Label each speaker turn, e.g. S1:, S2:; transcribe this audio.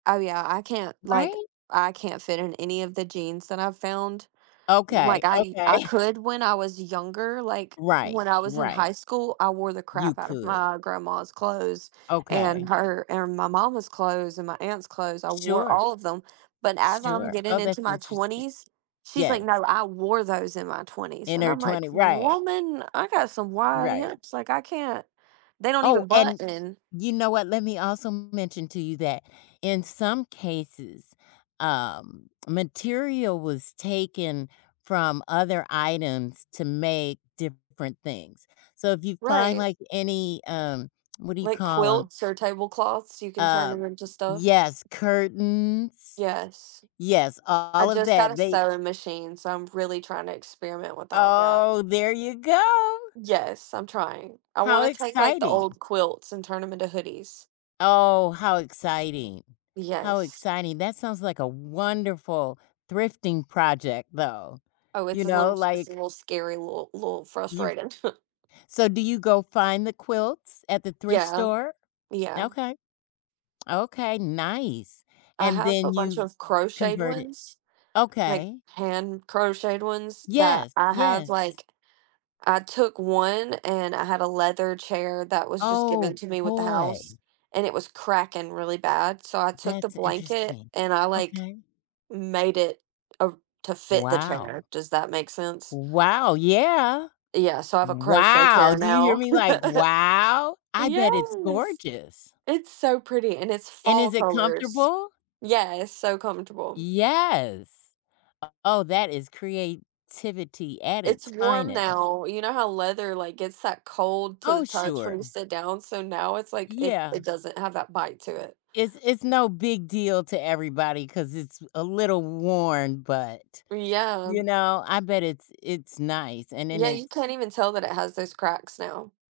S1: Oh yeah, I can't, like,
S2: Right?
S1: I can't fit in any of the jeans that I've found. Like
S2: Okay,
S1: I
S2: okay.
S1: I could when I was younger, like
S2: Right,
S1: when I was in
S2: right.
S1: high school, I wore the
S2: You
S1: crap out of
S2: could.
S1: my grandma's clothes and
S2: Okay.
S1: her and my mama's clothes and my aunt's clothes. I wore
S2: Sure.
S1: all of them. But as I'm
S2: Sure,
S1: getting
S2: oh, that's
S1: into my
S2: interesting.
S1: 20s, she's like,
S2: Yes.
S1: "No, I wore those in my 20s."
S2: In
S1: And
S2: her
S1: I'm like,
S2: twentie right.
S1: "Woman, I got some wide
S2: Right.
S1: hips. Like I can't they don't
S2: Oh,
S1: even
S2: and
S1: button."
S2: you know what, let me also mention to you that in some cases, um, material was taken from other items to make different things. So if you find
S1: Right.
S2: like any, um, what do you
S1: Like
S2: call 'em?
S1: quilts or tablecloths, you can turn
S2: Uh,
S1: 'em into stuff.
S2: yes, curtains,
S1: Yes.
S2: yes,
S1: I
S2: all of
S1: just got
S2: that,
S1: a
S2: they
S1: sewing machine, so I'm really trying to experiment with all of that.
S2: Oh, there you go!
S1: Yes, I'm trying. I
S2: How
S1: wanna take like the
S2: exciting.
S1: old quilts and turn 'em into hoodies.
S2: Oh, how exciting, how
S1: Yes.
S2: exciting. That sounds like a wonderful thrifting project though,
S1: Oh, it's
S2: you
S1: a little
S2: know,
S1: s it's a
S2: like
S1: little scary, little, little
S2: You've
S1: frustrating.
S2: So do you go find the quilts at the thrift
S1: Yeah,
S2: store?
S1: yeah.
S2: Okay. Okay, nice,
S1: I
S2: and
S1: have a
S2: then
S1: bunch
S2: you
S1: of crocheted
S2: convert it?
S1: ones, like
S2: Okay.
S1: hand-crocheted ones that
S2: Yes.
S1: I have
S2: Yes.
S1: like I took one and I had a leather chair that was just given
S2: Oh,
S1: to me with the house,
S2: boy.
S1: and it was cracking really bad. So I took the
S2: That's
S1: blanket
S2: interesting,
S1: and I like
S2: okay.
S1: made it, uh, to fit the chair.
S2: Wow.
S1: Does that make sense?
S2: Wow, yeah!
S1: Yeah, so I have a crochet
S2: Wow!
S1: chair
S2: Do you hear
S1: now.
S2: me? Like, wow, I bet it's
S1: Yes.
S2: gorgeous.
S1: it's so pretty and it's
S2: And
S1: fall
S2: is it
S1: colors.
S2: comfortable?
S1: Yeah, it's so comfortable.
S2: Yes. Oh, that is creativity at
S1: It's
S2: its
S1: warm
S2: finest.
S1: now. You know how leather, like, gets that cold to the
S2: Oh,
S1: touch when
S2: sure.
S1: you sit down? So now it's like it
S2: Yeah.
S1: it doesn't have that bite to it.
S2: It's it's no big deal to everybody 'cause it's a little worn, but,
S1: Yeah.
S2: you know, I bet it's it's nice, and then
S1: Yeah, you
S2: it's
S1: can't even tell that it has those cracks now.